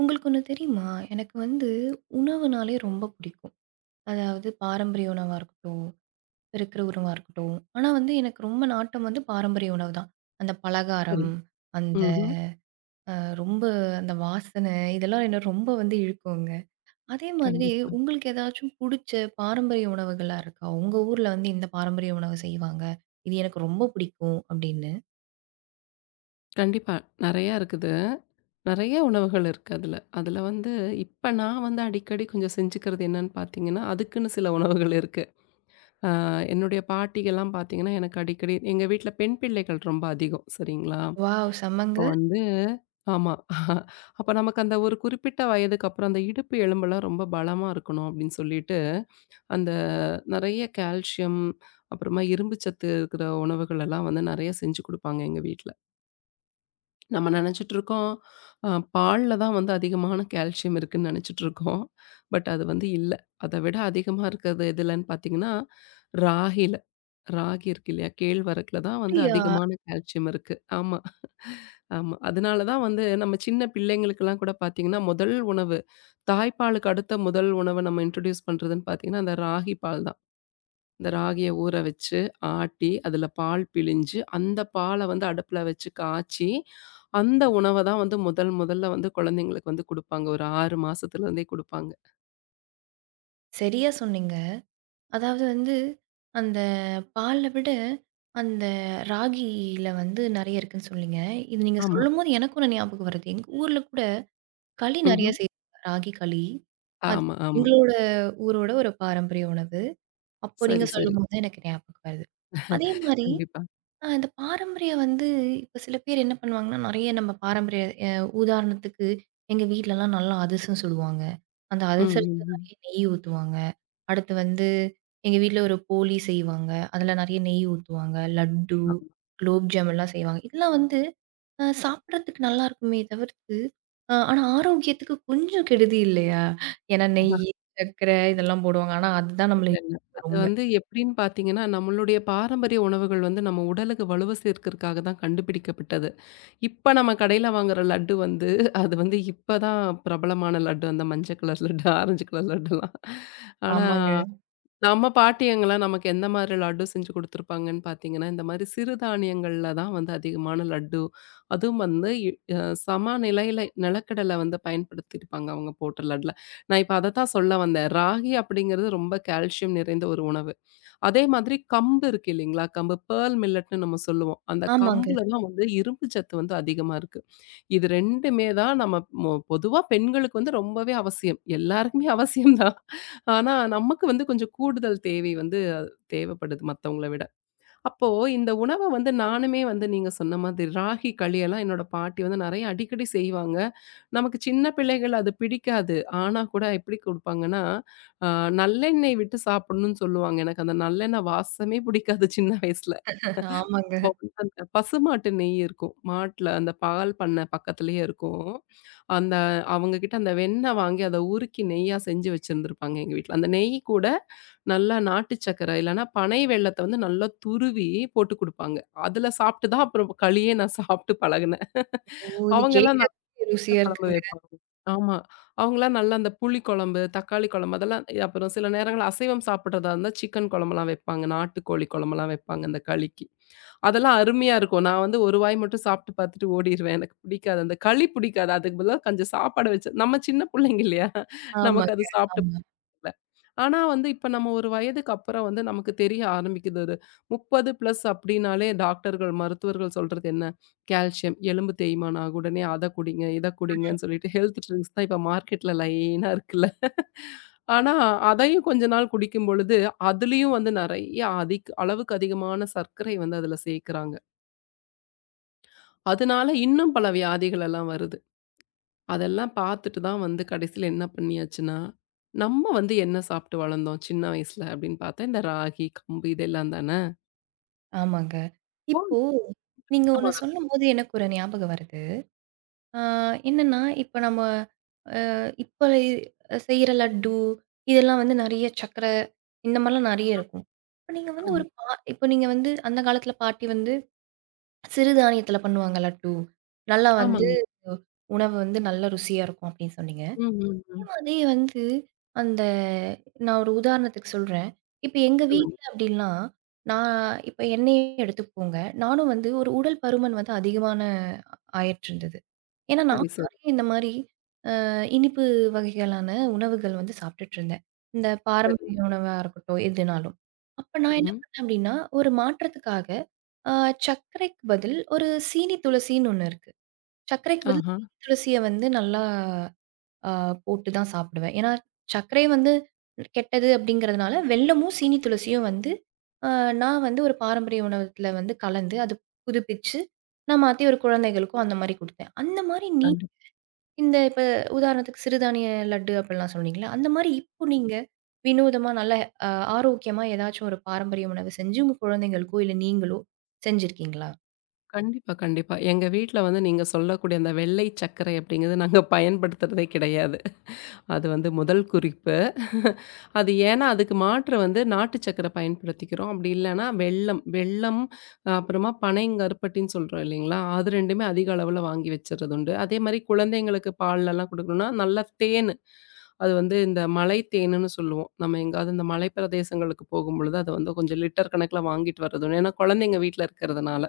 உங்களுக்கு ஒண்ணு தெரியுமா? எனக்கு உணவுனாலே ரொம்ப பிடிக்கும். அதாவது பாரம்பரிய உணவா இருக்கட்டும், இருக்கிற உணவா இருக்கட்டும். ஆனா எனக்கு ரொம்ப நாட்டம் பாரம்பரிய உணவு தான். அந்த சரி. பலகாரம், அந்த ம்ஹ்ம். அ ரொம்ப அந்த வாசனை இதெல்லாம் என்ன ரொம்ப இழுக்குங்க. அதே மாதிரி கண்டிப்பா. உங்களுக்கு ஏதாச்சும் புடிச்ச பாரம்பரிய உணவுகள்லாம் இருக்கா? உங்க ஊர்ல இந்த பாரம்பரிய உணவு செய்வாங்க. இது எனக்கு ரொம்ப பிடிக்கும் அப்படின்னு. கண்டிப்பா. நெறையா இருக்குது. நெறைய உணவுகள் இருக்கு அதுல. அதுல வந்து இப்ப நான் வந்து அடிக்கடி கொஞ்சம் செஞ்சுக்கிறது என்னன்னு பார்த்தீங்கன்னா, அதுக்குன்னு சில உணவுகள் இருக்கு. அ என்னுடைய பாட்டிகள்லாம் பார்த்தீங்கன்னா, எனக்கு அடிக்கடி எங்க வீட்ல பெண் பிள்ளைகள் ரொம்ப அதிகம். சரிங்களா? வாவ்! செம்மங்க. அப்போ வந்து ஆமா. அப்ப நமக்கு அந்த ஒரு குறிப்பிட்ட வயதுக்கு அப்புறம் அந்த இடுப்பு எலும்பெல்லாம் ரொம்ப பலமா இருக்கணும் அப்படின்னு சொல்லிட்டு, அந்த நெறைய கால்சியம், அப்புறமா இரும்பு சத்து இருக்கிற உணவுகள் எல்லாம் வந்து நெறைய செஞ்சு குடுப்பாங்க எங்க வீட்ல. நம்ம நெனச்சிட்டுருக்கோம், அ பால்ல தான் வந்து அதிகமான கால்சியம் இருக்குன்னு நெனச்சிட்டுருக்கோம். பட் அது வந்து இல்ல. அத விட அதிகமா இருக்கிறது எதுலன்னு பார்த்தீங்கன்னா, ராகில. ராகி இருக்கு இல்லையா? கேழ்வரகுல தான் வந்து அப்படியா? அதிகமான கால்சியம் இருக்கு. ஆமா. ஆமா. அதனால தான் வந்து நம்ம சின்ன பிள்ளைங்களுக்கெல்லாம் கூட பார்த்தீங்கன்னா, முதல் உணவு தாய்ப்பாலுக்கு அடுத்த முதல் உணவு நம்ம இன்ட்ரோடியூஸ் பண்றதுன்னு பார்த்தீங்கன்னா, அந்த ராகி பால் தான். இந்த ராகிய ஊற வச்சு, ஆட்டி, அதுல பால் பிழிஞ்சு, அந்த பால வந்து அடுப்புல வச்சு காய்ச்சி, அந்த உணவ தான் வந்து முதல் முதல்ல வந்து குழந்தைங்களுக்கு வந்து குடுப்பாங்க. ஒரு 6 மாசத்துலருந்தே குடுப்பாங்க. சரியா சொன்னீங்க. அதாவது வந்து, அந்த பால்ல விட, அந்த ராகியில நெறைய இருக்குன்னு சொன்னீங்க. இது நீங்க ஆமா. சொல்லும்போது எனக்கு ஒண்ணு ஞாபகம் வருது. எங்க ஊர்ல கூட களி நெறைய ம்ஹ்ம். செய்வாங்க. ராகி களி. அது ஆமா, ஆமா. எங்களோட ஊரோட ஒரு பாரம்பரிய உணவு. அப்போ நீங்க சரி, சரி. சொல்லும்போது தான் எனக்கு ஞாபகம் வருது. அதே மாரி கண்டிப்பா. இந்த பாரம்பரியம் இப்ப சில பேர் என்ன பண்ணுவாங்கன்னா, நெறைய நம்ம பாரம்பரிய அ உதாரணத்துக்கு எங்க வீட்லலாம் நல்லா அதிரசம் சுடுவாங்க. அந்த ம், அதிரசத்துல ம், ம். நெறைய நெய் ஊத்துவாங்க. அடுத்து வந்து எங்க வீட்ல ஒரு போளி செய்வாங்க. அதுல நெறைய நெய் ஊத்துவாங்க. லட்டு, ஆமா. குலோப் ஜாம் எல்லாம் செய்வாங்க. இதெல்லாம் வந்து அ சாப்பிடறதுக்கு நல்லா இருக்குமே தவிர்த்து, ஆனா ஆரோக்கியத்துக்கு கொஞ்சம் கெடுதி இல்லையா? ஏன்னா நெய்யி, சர்க்கரை இதெல்லாம் போடுவாங்க. ஆனா அதுதான் நம்மள இல்லல்ல. அது ரொம்ப வந்து எப்படின்னு பார்த்தீங்கன்னா, நம்மளுடைய பாரம்பரிய உணவுகள் வந்து நம்ம உடலுக்கு வலுவ சேர்க்கறக்காக தான் கண்டுபிடிக்கப்பட்டது. இப்ப நம்ம கடையில வாங்குற லட்டு வந்து, அது வந்து இப்ப தான் பிரபலமான லட்டு. அந்த மஞ்சள் கலர் லட்டு, ஆரஞ்சு கலர் லட்டுலாம். ஆனா ஆமாங்க. நம்ம பாட்டியங்கலாம் நமக்கு எந்த மாதிரி லட்டு செஞ்சு குடுத்துருப்பாங்கன்னு பார்த்தீங்கன்னா, இந்த மாரி சிறுதானியங்கள்ல தான் வந்து அதிகமான லட்டு. அதுவும் வந்து இ அ சம நிலையில நிலக்கடலை வந்து பயன்படுத்தியிருப்பாங்க அவங்க போட்ட லட்டுல. நான் இப்ப அதத்தான் சொல்ல வந்தேன். ராகி அப்படிங்கிறது ரொம்ப கால்சியம் நிறைந்த ஒரு உணவு. அதே மாதிரி கம்பு இருக்கு இல்லைங்களா? கம்பு பேர்ல் மில்லட்ன்னு நம்ம சொல்லுவோம். அந்த ஆமாங்க. கம்புல தான் வந்து இரும்பு சத்து வந்து அதிகமா இருக்கு. இது 2மே தான் நம்ம பொதுவா பெண்களுக்கு வந்து ரொம்பவே அவசியம். எல்லாருக்குமே அவசியம் தான். ஆனா நமக்கு வந்து கொஞ்சம் கூடுதல் தேவை வந்து அது தேவைப்படுது மத்தவங்கள விட. அப்போ இந்த உணவ வந்து நானுமே வந்து நீங்க சொன்ன மாதிரி ராகி களியெல்லாம் என்னோட பாட்டி வந்து நெறைய அடிக்கடி செய்வாங்க. நமக்கு சின்ன பிள்ளைகள் அது பிடிக்காது. ஆனா கூட எப்படி குடுப்பாங்கன்னா, அ நல்லெண்ணெய் விட்டு சாப்பிடணும்னு சொல்லுவாங்க. எனக்கு அந்த நல்லெண்ணெய் வாசமே பிடிக்காது சின்ன வயசுல. ஆமாங்க. அப்போ வந்து அந்த பசுமாட்டு நெய் இருக்கும். மாட்ல அந்த பால் பண்ணை பக்கத்திலேயே இருக்கும். அந்த அவங்க கிட்ட அந்த வெண்ணெய் வாங்கி அத உருக்கி நெய்யா செஞ்சு வச்சிருந்திருப்பாங்க எங்க வீட்ல. அந்த நெய் கூட நல்லா நாட்டு சர்க்கரை இல்லன்னா பனை வெல்லத்த வந்து நல்லா துருவி போட்டு குடுப்பாங்க. அதுல சாப்ட்டு தான் அப்புறம் களியே நான் சாப்ட்டு பழகுனேன். ஓ! இது அவங்கலாம் நல்ல கேட்கறதுக்கே ருசியா குழம்பு இருக்குங்க. வைப்பாங்க. ஆமா. அவங்கலாம் நல்லா அந்த புளி குழம்பு, தக்காளி குழம்பு அதெல்லாம் அப்புறம் சில நேரங்கள்ல அசைவம் சாப்பிடுறதா இருந்தா சிக்கன் குழம்புலாம் வைப்பாங்க. நாட்டுக்கோழி குழம்புலாம் வைப்பாங்க அந்த களிக்கு. அதெல்லாம் அருமையா இருக்கும். நான் வந்து ஒரு வாய் மட்டும் சாப்ட்டு பார்த்துட்டு ஓடிருவேன். எனக்கு பிடிக்காது. அந்த களி பிடிக்காது. அதுக்கு பதிலா கொஞ்சம் சாப்பாடு வச்சு நம்ம சின்ன பிள்ளைங்க இல்லையா? நமக்கு ஆமாங்க, அது சாப்ட்டு ஆமா, இல்ல. ஆனா வந்து இப்ப நம்ம ஒரு வயதுக்கு அப்புறம் வந்து நமக்கு தெரிய ஆரம்பிக்குது அது. 30 பிளஸ் அப்படின்னாலே டாக்டர்கள், மருத்துவர்கள் சொல்றது என்ன? கால்சியம், எலும்பு தேய்மானம் ஆகும். உடனே அத குடிங்க, இத குடிங்கன்னு சொல்லிட்டு ஹெல்த் ட்ரிங்க்ஸ் தான் இப்ப மார்க்கெட்ல லைனா இருக்குல்ல. ஆனா அதையும் கொஞ்ச நாள் குடிக்கும் பொழுது, அதுலயும் வந்து நெறைய அளவுக்கு அதிகமான சர்க்கரை வந்து அதுல சேர்க்குறாங்க. அதனால இன்னும் பல வியாதிகள் எல்லாம் வருது. அதெல்லாம் பார்த்துட்டு தான் வந்து கடைசியில என்ன பண்ணியாச்சுன்னா, நம்ம வந்து என்ன சாப்பிட்டு வளர்ந்தோம் சின்ன வயசுல அப்படின்னு பார்த்தா, இந்த ராகி, கம்பு இதெல்லாம் தானே? ஆமாங்க. ஓ! இப்போ நீங்க ஆமா ஒண்ணு அத சொல்லும்போது எனக்கு ஒரு ஞாபகம் வருது. ஆ என்னன்னா, இப்ப நம்ம இப்ப செய்ற லட்டு, இதெல்லாம் நெறைய சர்க்கரை இந்த மாரிலாம் நெறைய இருக்கும். இப்ப நீங்க வந்து ஆமா. ஒரு பா இப்ப நீங்க அந்த காலத்துல பாட்டி சிறுதானியத்துல பண்ணுவாங்க லட்டு. நல்லா வந்து ஆமாங்க. உணவு நல்ல ருசியா இருக்கும் அப்படின்னு சொன்னீங்க. ம், ம், ம். அதே வந்து அந்த நான் ஒரு உதாரணத்துக்கு சொல்றேன். இப்ப எங்க சொல்லுங்க. வீட்ல அப்டின்னா, நான் இப்ப என்னையே எடுத்துக்கோங்க. நானும் ஒரு உடல் பருமன் அதிகமான ஆயிட்டுருந்தது. ஏன்னா சரி, நானும் சரி, நெறைய இந்த மாரி இனிப்பு வகைகளான உணவுகள் சாப்ட்டுட்டு இருந்தேன். இந்த சரிங்க. பாரம்பரிய உணவா இருக்கட்டும், எதுனாலும். அப்ப நான் என்ன ம்ஹ்ம். பண்ணேன் அப்டின்னா, ஒரு மாற்றத்துக்காக அ சர்க்கரைக்கு பதில் ஒரு சீனி துளசின்னு ஒண்ணு இருக்கு. சர்க்கரைக்கு பதில் ஆஹா. சீனி துளசிய நல்லா ஆ போட்டு தான் சாப்பிடுவேன். ஏன்னா, சர்க்கரை கெட்டது அப்படிங்கிறதுனால, வெல்லமும், சீனி துளசியும் வந்து அ நான் ஒரு பாரம்பரிய உணவகத்தில கலந்து, அது புதுப்பிச்சு, நான் மாத்தி ஒரு குழந்தைகளுக்கும் அந்த மாரி குடுத்தேன். அந்த மாரி நீ கண்டிப் இப்ப உதாரணத்துக்கு சிறுதானிய லட்டு அப்படிலாம் சொன்னீங்கல்ல, அந்த மாரி இப்போ நீங்க வினோதமா நல்ல அ ஆரோக்கியமா ஏதாச்சும் ஒரு பாரம்பரிய உணவு செஞ்சு, உங்க குழந்தைங்களுக்கோ, இல்ல நீங்களோ செஞ்சிருக்கீங்களா? கண்டிப்பா, கண்டிப்பா. எங்க வீட்ல வந்து நீங்க சொல்லக்கூடிய அந்த வெள்ளை சர்க்கரை அப்படிங்கிறது நாங்க பயன்படுத்துறதே கிடையாது. அது வந்து முதல் குறிப்பு. அது ஏன்னா, அதுக்கு மாற்று வந்து நாட்டு சர்க்கரை பயன்படுத்திக்கிறோம். அப்படி இல்லன்னா வெல்லம். வெல்லம், அப்புறமா பனைங்கருப்பட்டின்னு சொல்றோம் இல்லைங்களா? அது 2மே அதிக அளவுல வாங்கி வச்சுறது உண்டு. அதே மாரி குழந்தைங்களுக்கு பால்லலாம் குடுக்கணும்னா, நல்லா தேனு. அது வந்து இந்த மலை தேனுன்னு சொல்லுவோம். நம்ம எங்காவது இந்த மலை பிரதேசங்களுக்கு போகும்பொழுது, அத வந்து கொஞ்சம் லிட்டர் கணக்குல வாங்கிட்டு வர்றது உண்டு. ஏன்னா, குழந்தைங்க வீட்ல இருக்கிறதுனால.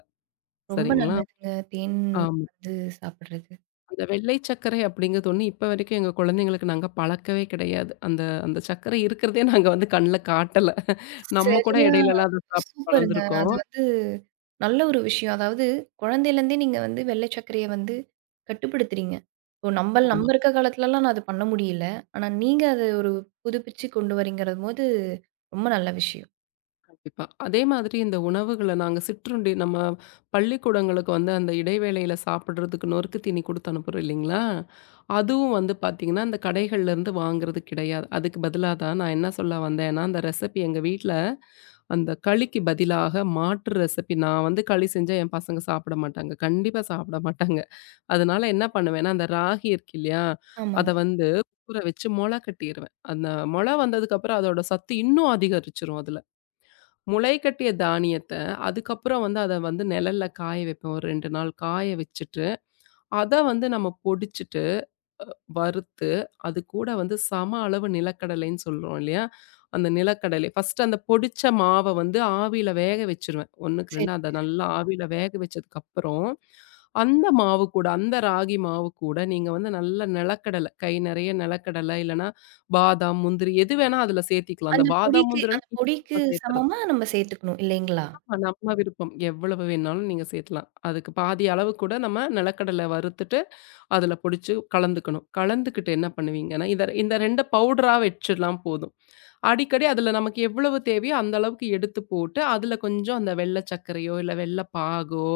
ரொம்ப சரிங்களா? நல்லதுங்க. தேன் ஆமா. வந்து சாப்பிடுறது. அந்த வெள்ளை சர்க்கரை அப்படிங்கிறது ஒண்ணு இப்ப வரைக்கும் எங்க குழந்தைங்களுக்கு நாங்க பழக்கவே கிடையாது. அந்த அந்த சர்க்கரை இருக்கிறதே நாங்க வந்து கண்ல காட்டல. நம்ம கூட சரியா இடையிலலாம் அத சாப்பிட்டு சூப்பருங்க. அது வளர்ந்துருக்கோம். நல்ல ஒரு விஷயம். அதாவது குழந்தையிலேருந்தே நீங்க வெள்ளை சர்க்கரைய கட்டுப்படுத்துறீங்க. இப்போ நம்ப ஆமா, நம்ம இருக்க காலத்துலலாம் நான் அது பண்ண முடியல. ஆனா நீங்க அத ஒரு புதுப்பிச்சு கொண்டு வரீங்கிறபோது ரொம்ப நல்ல விஷயம். கண்டிப்பா. அதே மாதிரி இந்த உணவுகள நாங்க சிற்றுண்டி நம்ம பள்ளிக்கூடங்களுக்கு வந்து அந்த இடைவேளையில சாப்பிடுறதுக்கு நொறுக்கு தீனி குடுத்து அனுப்புறோம் இல்லைங்களா? அதுவும் வந்து பார்த்தீங்கன்னா, அந்த கடைகள்லேருந்து வாங்குறது கிடையாது. அதுக்கு பதிலா தான் நான் என்ன சொல்ல வந்தேன்னா, அந்த ரெசிபி எங்க வீட்ல அந்த களிக்கு பதிலாக மாற்று ரெசிபி நான் வந்து களி செஞ்சா என் பசங்க சாப்பிட மாட்டாங்க. கண்டிப்பா சாப்பிட மாட்டாங்க. அதனால என்ன பண்ணுவேன்னா, அந்த ராகி இருக்கு இல்லையா? அத ஆமாங்க. வந்து ஊற வச்சு மொள கட்டிருவேன். அந்த மொள வந்ததுக்கப்புறம் அதோட சத்து இன்னும் அதிகரிச்சுரும் அதுல. முளை கட்டிய தானியத்த அதுக்கப்புறம் வந்து அத வந்து நிழல்ல காய வைப்பேன். ஒரு 2 நாள் காய வச்சுட்டு, அத வந்து நம்ம பொடிச்சுட்டு வறுத்து, அது கூட வந்து சம அளவு நிலக்கடலைன்னு சொல்றோம் இல்லையா? அந்த நிலக்கடலை ஃபர்ஸ்ட்டு அந்த பொடிச்ச மாவ வந்து ஆவியில வேக வச்சுருவேன். 1க்கு 2 சரி. அத நல்லா ஆவியில வேக வச்சதுக்கப்புறம், அந்த மாவு கூட, அந்த ராகி மாவு கூட நீங்க வந்து நல்ல நிலக்கடலை, கை நெறைய நிலக்கடலை இல்லன்னா பாதாம், முந்திரி எது வேணா அதுல சேர்த்திக்கலாம். அந்த பாதாம், அந்த முந்திரிலாம் பொடிக்கு நம்ம சேர்த்துறது. சமமா நம்ம சேர்த்துக்கணும் இல்லைங்களா? ஆமா நம்ம விருப்பம். எவ்வளவு வேணாலும் நீங்க சேர்க்கலாம். அதுக்கு பாதி அளவு கூட நம்ம நிலக்கடலை வறுத்துட்டு அதில பிடிச்சு கலந்துக்கணும். கலந்துக்கிட்டு என்ன பண்ணுவீங்கன்னா, இத இந்த 2 பவுடரா வச்சிடலாம் போதும். அடிக்கடி அதில நமக்கு எவ்வளவு தேவையோ அந்த அளவுக்கு எடுத்து போட்டு, அதில கொஞ்சம் அந்த வெள்ள சர்க்கரையோ, இல்ல வெள்ள பாகோ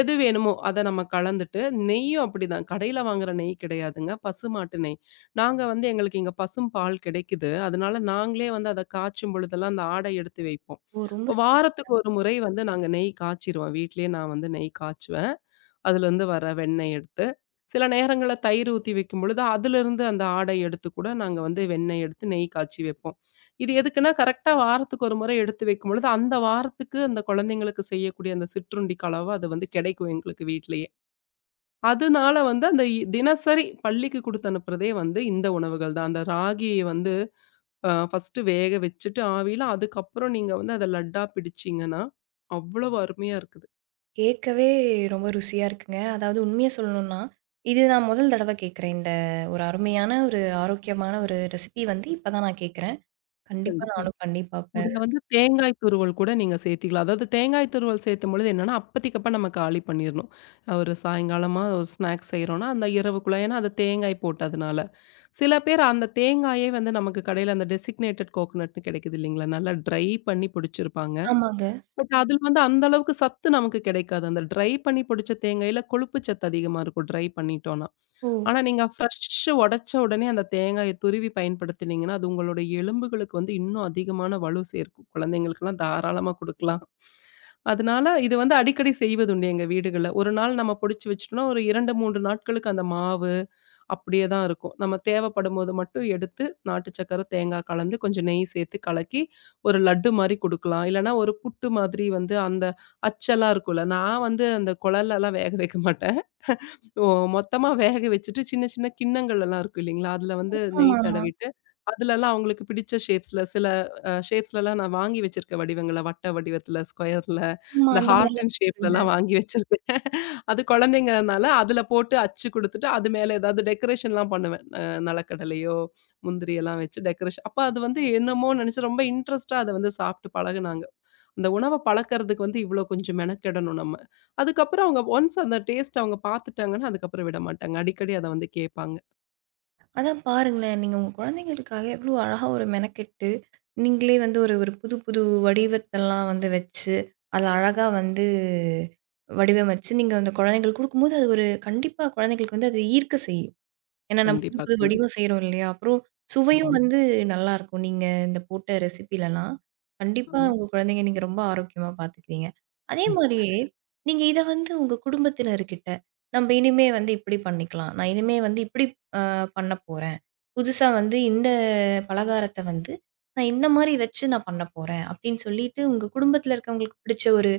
எது வேணுமோ அத நம்ம கலந்துட்டு, நெய்யும் அப்படிதான். கடையில வாங்குற நெய் கிடையாதுங்க. பசுமாட்டு நெய். நாங்க வந்து எங்களுக்கு இங்க பசும் பால் கிடைக்குது. அதனால நாங்களே வந்து அத காய்ச்சும் பொழுதெல்லாம் அந்த ஆடை எடுத்து வைப்போம். ஓ! ரொம்ப சூ வாரத்துக்கு ஒரு முறை வந்து நாங்க நெய் காய்ச்சிருவோம். வீட்லயே நான் வந்து நெய் காய்ச்சுவேன். அதுலேருந்து வர வெண்ணெய் எடுத்து, சில நேரங்கள்ல தயிர் ஊத்தி வைக்கும்பொழுது, அதிலிருந்து அந்த ஆடை எடுத்து கூட நாங்க வந்து வெண்ணெய் எடுத்து நெய் காய்ச்சி வைப்போம். இது எதுக்குன்னா, கரெக்ட்டா வாரத்துக்கு ஒரு முறை எடுத்து வைக்கும்பொழுது, அந்த வாரத்துக்கு அந்த குழந்தைங்களுக்கு செய்யக்கூடிய அந்த சிற்றுண்டி கலவ அது வந்து கிடைக்கும் எங்களுக்கு வீட்லயே. அதனால வந்து அந்த தினசரி பள்ளிக்கு குடுத்து அனுப்புறதே வந்து இந்த உணவுகள் தான். அந்த ராகிய வந்து ஃபர்ஸ்ட்டு வேக வச்சுட்டு ஆவியில, அதுக்கப்புறம் நீங்க வந்து அத லட்டா பிடிச்சீங்கன்னா, அவ்வளவு அருமையா இருக்குது. கேட்கவே ரொம்ப ருசியா இருக்குங்க. அதாவது உண்மைய சொல்லணும்னா, இது நான் முதல் தடவ கேட்கிறேன். இந்த ஒரு அருமையான ஒரு ஆரோக்கியமான ஒரு ரெசிபி இப்ப தான் நான் கேட்கிறேன். கண்டிப்பா கண்டிப்பா. நானும் பண்ணி பாப்பேன். முதல்ல வந்து தேங்காய் துருவல் கூட நீங்க சேர்த்திக்கலாம். அதாவது தேங்காய் துருவல் சேர்த்தும்பொழுது என்னன்னா, அப்பதைக்கப்ப நம்ம காலி பண்ணிறணும். ஒரு சாயங்காலமா ஒரு ஸ்நாக்ஸ் செய்றோம்னா, அந்த இரவுக்குள்ள ஏன்னா அது தேங்காய் போட்டதுனால. சில பேர் அந்த தேங்காயே வந்து நமக்கு கடையில அந்த டெசிக்னேட்டட் கோகனட்ன்னு கிடைக்குது இல்லைங்களா? நல்லா ட்ரை பண்ணி பிடிச்சிருப்பாங்க. ஆமாங்க. பட் அதில வந்து அந்த அளவுக்கு சத்து நமக்கு கிடைக்காது. அந்த ட்ரை பண்ணி பொடிச்ச தேங்காயில கொழுப்பு சத்து அதிகமா இருக்கும், ட்ரை பண்ணிட்டோம்னா. ஓ! ஆனா நீங்க ஃப்ரெஷ் உடைச்ச உடனே அந்த தேங்காய துருவி பயன்படுத்தினீங்கன்னா, அது உங்களுடைய எலும்புகளுக்கு வந்து இன்னும் அதிகமான வலு சேர்க்கும். குழந்தைங்களுக்கெல்லாம் தாராளமா குடுக்கலாம். அதனால இது வந்து அடிக்கடி செய்வதுண்டு எங்க வீடுகள்ல. ஒரு நாள் நம்ம பொடிச்சு வச்சுட்டோம்னா, ஒரு 2, 3 நாட்களுக்கு அந்த மாவு அப்படியே தான் இருக்கும். நம்ம தேவைப்படும்போது மட்டும் எடுத்து நாட்டு சர்க்கரை, தேங்காய் கலந்து கொஞ்சம் நெய் சேர்த்து கலக்கி ஒரு லட்டு மாரி குடுக்கலாம். இல்லன்னா ஒரு புட்டு மாதிரி வந்து அந்த அச்செல்லாம் இருக்கும்ல. நான் வந்து அந்த குழல்லலாம் வேக வைக்க மாட்டேன். ஓ! மொத்தமா வேக வச்சுட்டு சின்ன சின்ன கிண்ணங்கள் எல்லாம் இருக்கும் இல்லைங்களா? அதுல வந்து நெய் ஆமாமா. தடவிட்டு, அதுலலாம் அவங்களுக்கு பிடிச்ச ஷேப்ஸ்ல சில ஷேப்ஸ்லலாம் நான் வாங்கி வச்சிருக்கேன் வடிவங்கள. வட்ட வடிவத்துல, ஸ்கொயர்ல, ஆமா. இந்த அந்த மாரிலாம் ஹார்ட்டின் விக்குதுங்க. ஷேப்லலாம் வாங்கி வச்சிருக்கேன். அது குழந்தைங்கனால அதுல போட்டு அச்சு குடுத்துட்டு, அது மேல ஏதாவது டெக்கரேஷன்லாம் பண்ணுவேன். நெலக்கடலையோ, முந்திரி எல்லாம் வச்சு டெக்கரேஷன் அப்ப அது வந்து என்னமோ நெனச்சு ரொம்ப இன்ட்ரெஸ்ட்டா அத வந்து சாப்ட்டு பழகுனாங்க. அந்த உணவ பழக்கறதுக்கு வந்து இவ்ளோ கொஞ்சம் மெனக்கெடணும் நம்ம. அதுக்கப்புறம் அவங்க ஒன்ஸ் அந்த டேஸ்ட் அவங்க பார்த்துட்டாங்கன்னா, அதுக்கப்புறம் விட மாட்டாங்க. அடிக்கடி அத வந்து கேட்பாங்க. அதான் பாருங்களேன். நீங்க உங்க குழந்தைங்களுக்காக எவ்ளோ அழகா ஒரு மெனக்கெட்டு, நீங்களே ஒரு ஒரு புது புது வடிவத்தெல்லாம் வச்சு, அத அழகா வடிவமைச்சு, நீங்க அந்த குழந்தைங்களுக்கு குடுக்கும்போது, அது ஒரு கண்டிப்பா குழந்தைங்களுக்கு அது ஈர்க்க செய்யும். ஏன்னா, நம்ம புது கண்டிப்பா, புது கண்டிப்பா. வடிவம் செய்றோம் இல்லையா? அப்புறம் ஆமா, சுவையும் நல்லாருக்கும். நீங்க இந்த போட்ட ரெசிபிலலாம். கண்டிப்பா ஆமா. உங்க குழந்தைங்க நீங்க ரொம்ப ஆரோக்கியமா பார்த்துக்கிறீங்க. அதே மாரியே, நீங்க இத உங்க குடும்பத்தினர்கிட்ட, "நம்ப இனிமே இப்படி பண்ணிக்கலாம். நான் இனிமே இப்படி அ பண்ணப்போறேன். புதுசா இந்த பலகாரத்த நான் இந்த மாரி வச்சு நான் பண்ணப்போறேன்." அப்படின்னு சொல்லிட்டு உங்க குடும்பத்தில இருக்கவங்களுக்கு பிடிச்ச ஒரு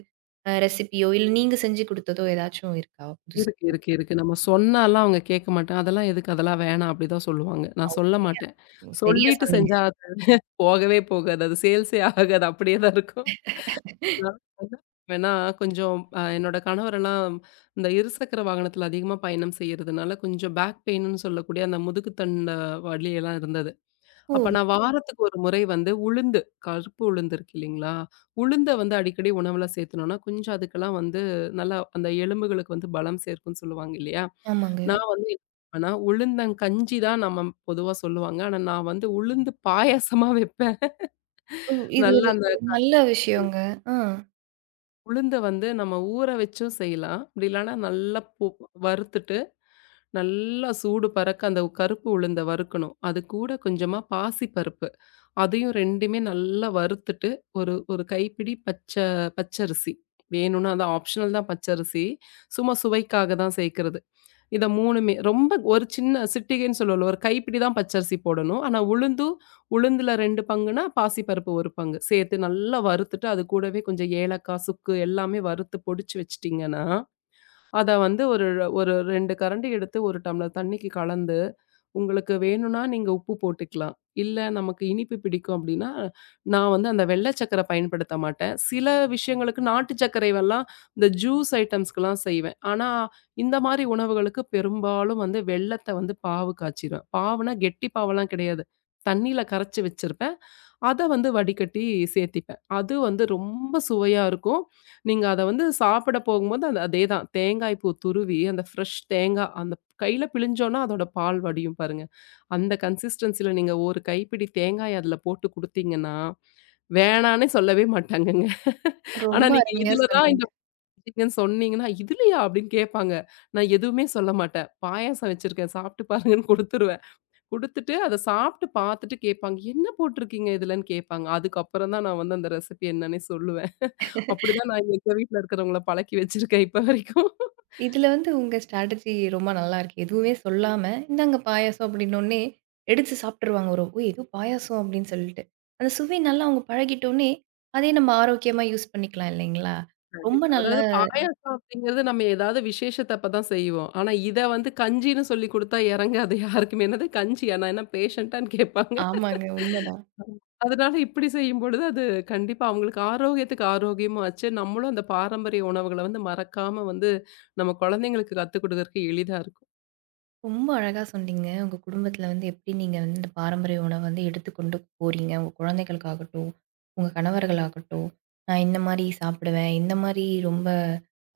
ரெசிபியோ, இல்ல நீங்க செஞ்சு குடுத்ததோ ஏதாச்சும் இருக்கா புதுசா? இருக்கு, இருக்கு, இருக்கு. நம்ம சொன்னாலாம் அவங்க கேட்க மாட்டாங்க. அதெல்லாம் எதுக்கு? அதெல்லாம் வேணாம் அப்படிதான் சொல்லுவாங்க. ஆ நான் சொல்ல உண்மையா. மாட்டேன். ஓ! சரியா சொல்லிட்டு சொன்னீங்க. செஞ்சா அது போகவே போகாது. அது சேல்ஸே ஆகாது. அப்படியே தான் இருக்கும். நான் வந்து வேணா கொஞ்சம் என்னோட கணவரெல்லாம் இந்த இருசக்கர வாகனத்துல அதிகமா பயணம் செய்யறதுனால, கொஞ்சம் பேக் பெயின்னு சொல்லக்கூடிய அந்த முதுகுத்தண்டு வலி எல்லாம் இருந்தது. அப்ப ஓ! நான் வாரத்துக்கு ஒரு முறை வந்து உளுந்து, கருப்பு உளுந்து இருக்கு இல்லைங்களா? உளுந்த வந்து அடிக்கடி உணவுல சேர்த்துனோம்னா, கொஞ்சம் அதுக்கெல்லாம் வந்து நல்லா அந்த எலும்புகளுக்கு வந்து பலம் சேர்க்கும்னு சொல்லுவாங்க இல்லையா? ஆமாங்க. நான் வந்து என்ன பண்ணுவேன்னா, உளுந்தங்கஞ்சி தான் நம்ம பொதுவா சொல்லுவாங்க. ஆனா நான் வந்து உளுந்து பாயாசமா வைப்பேன். ஓ! இது நல்லா ஒரு அந்த நல்ல விஷயங்க. ஆ உளுந்த வந்து நம்ம ஊற வச்சும் செய்யலாம். அப்படி இல்லன்னா நல்லா வறுத்துட்டு நல்லா சூடு பறக்க அந்த கருப்பு உளுந்த வறுக்கணும். அது கூட கொஞ்சமா பாசி பருப்பு. அதையும் 2மே நல்லா வறுத்துட்டு, ஒரு ஒரு கைப்பிடி பச்ச பச்சரிசி. வேணும்னா அது ஆப்ஷனல் தான் பச்சரிசி. சும்மா சுவைக்காக தான் சேர்க்கிறது. இத 3மே ரொம்ப ஒரு சின்ன சிட்டிகைன்னு சொல்லுவோம்ல, ஒரு கைப்பிடி தான் பச்சரிசி போடணும். ஆனா உளுந்தும் உளுந்துல 2 பங்குன்னா, பாசி பருப்பு 1 பங்கு சேர்த்து நல்லா வறுத்துட்டு, அது கூடவே கொஞ்சம் ஏலக்காய், சுக்கு எல்லாமே வறுத்து பொடிச்சு வச்சுட்டீங்கன்னா, அத வந்து ஒரு ஒரு 2 கரண்டி எடுத்து 1 டம்ளர் தண்ணிக்கு கலந்து, உங்களுக்கு வேணும்னா நீங்க உப்பு போட்டுக்கலாம். இல்ல நமக்கு இனிப்பு பிடிக்கும் அப்டின்னா, நான் வந்து அந்த வெள்ள சக்கர பயன்படுத்த மாட்டேன். சில விஷயங்களுக்கு நாட்டு சர்க்கரைவெல்லாம் இந்த ஜூஸ் ஐட்டம்ஸ்க்குலாம் செய்வேன். ஆனா, இந்த மாரி உணவுகளுக்கு பெரும்பாலும் வந்து வெல்லத்த வந்து பாவு காய்ச்சிருவேன். பாவுனா கெட்டி பாவெல்லாம் கிடையாது. தண்ணீல கரைச்சு வச்சிருப்பேன். அத வந்து வடிகட்டி சேர்த்திப்பேன். அது வந்து ரொம்ப சுவையா இருக்கும். நீங்க அத வந்து சாப்பிட போகும்போது அது அதேதான். தேங்காய் பூ துருவி, அந்த ஃப்ரெஷ் தேங்கா அந்த கையில பிழிஞ்சோம்னா அதோட பால் வடியும் பாருங்க. அந்த கன்சிஸ்டன்சில நீங்க ஒரு கைப்பிடி தேங்காய் அதுல போட்டு குடுத்தீங்கன்னா, வேணான்னே சொல்லவே மாட்டாங்கங்க. ஆனா ரொம்ப நீங்க அருமையா இதுல தான் இந்த சொன்னீங்க. புடிக்குதுன்னு சொன்னீங்கன்னா, "இதுலயா?" அப்படின்னு கேட்பாங்க. நான் எதுவுமே சொல்ல மாட்டேன். பாயாசம் வச்சிருக்கேன் சாப்பிட்டு பாருங்கன்னு குடுத்துருவேன். குடுத்துட்டு, அத சாப்பிட்டு பார்த்துட்டு கேட்பாங்க. "என்ன போட்டிருக்கீங்க இதுலன்னு?" கேட்பாங்க. அதுக்கப்புறம் தான் நான் வந்து அந்த ரெசிபி என்னன்னே சொல்லுவேன். அப்படிதான் நான் எங்க வீட்ல இருக்கிறவங்கள பழக்கி வச்சிருக்கேன் இப்ப வரைக்கும். இதுல உங்க ஸ்ட்ராட்டஜி ரொம்ப நல்லாருக்கு. எதுவுமே சொல்லாம, "இந்தாங்க பாயாசம்" அப்படின்னோனே எடுத்து சாப்ட்டுருவாங்க. ஒரு "ஓ! ஏதோ பாயாசம்" அப்படின்னு சொல்லிட்டு. அந்த சுவை நல்லா அவங்க பழகிட்டோனே, அதே நம்ம ஆரோக்கியமா யூஸ் பண்ணிக்கலாம் இல்லைங்களா? ரொம்ப கண்டிப்பா. நல்லா அதாவது பாயாசம் அப்படிங்கிறது நம்ம ஏதாவது விசேஷத்த அப்ப தான் செய்வோம். ஆனா, இத வந்து கஞ்சின்னு சொல்லி குடுத்தா இறங்காது யாருக்குமே. "என்னது கஞ்சியா? நான் என்ன பேஷண்ட்டான்னு?" கேட்பாங்க. ஆமாங்க. உண்மதான். அதனால இப்படி செய்யும்பொழுது அது கண்டிப்பா அவங்களுக்கு ஆரோக்கியத்துக்கு ஆரோக்கியமும் ஆச்சு. நம்மளும் அந்த பாரம்பரிய உணவுகள வந்து மறக்காம வந்து நம்ம குழந்தைங்களுக்கு கத்துக் குடுக்கறதுக்கு எளிதா இருக்கும். ரொம்ப அழகா சொன்னீங்க. உங்க குடும்பத்தில எப்படி நீங்க இந்த பாரம்பரிய உணவ எடுத்துக்கொண்டு போறீங்க. உங்க குழந்தைகளுக்காகட்டும், உங்க கணவர்களாகட்டும், நான் இந்த மாரி சாப்பிடுவேன். இந்த மாரி ரொம்ப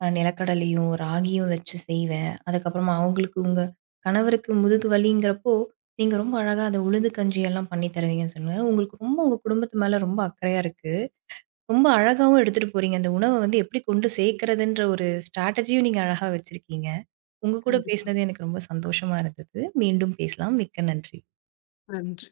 நிலக்கடலையும், ராகியும் வச்சு செய்வேன். அதுக்கப்புறமா அவங்களுக்கு உங்க கணவருக்கு முதுகு வலிங்கிறப்போ, நீங்க ரொம்ப அழகா அந்த உளுந்து கஞ்சி எல்லாம் பண்ணி தருவீங்கன்னு சொன்னீங்க. உங்களுக்கு ரொம்ப உங்க குடும்பத்து மேல ரொம்ப அக்கறையா இருக்கு. ரொம்ப அழகாவும் எடுத்துட்டு போறீங்க. அந்த உணவ எப்படி கொண்டு சேர்க்கிறதுன்ற ஒரு ஸ்ட்ராட்டஜியும் நீங்க அழகா வச்சிருக்கீங்க. உங்க கூட கண்டிப்பா. பேசினது எனக்கு ரொம்ப சந்தோஷமா இருந்தது. மீண்டும் பேசலாம். மிக்க நன்றி. நன்றி.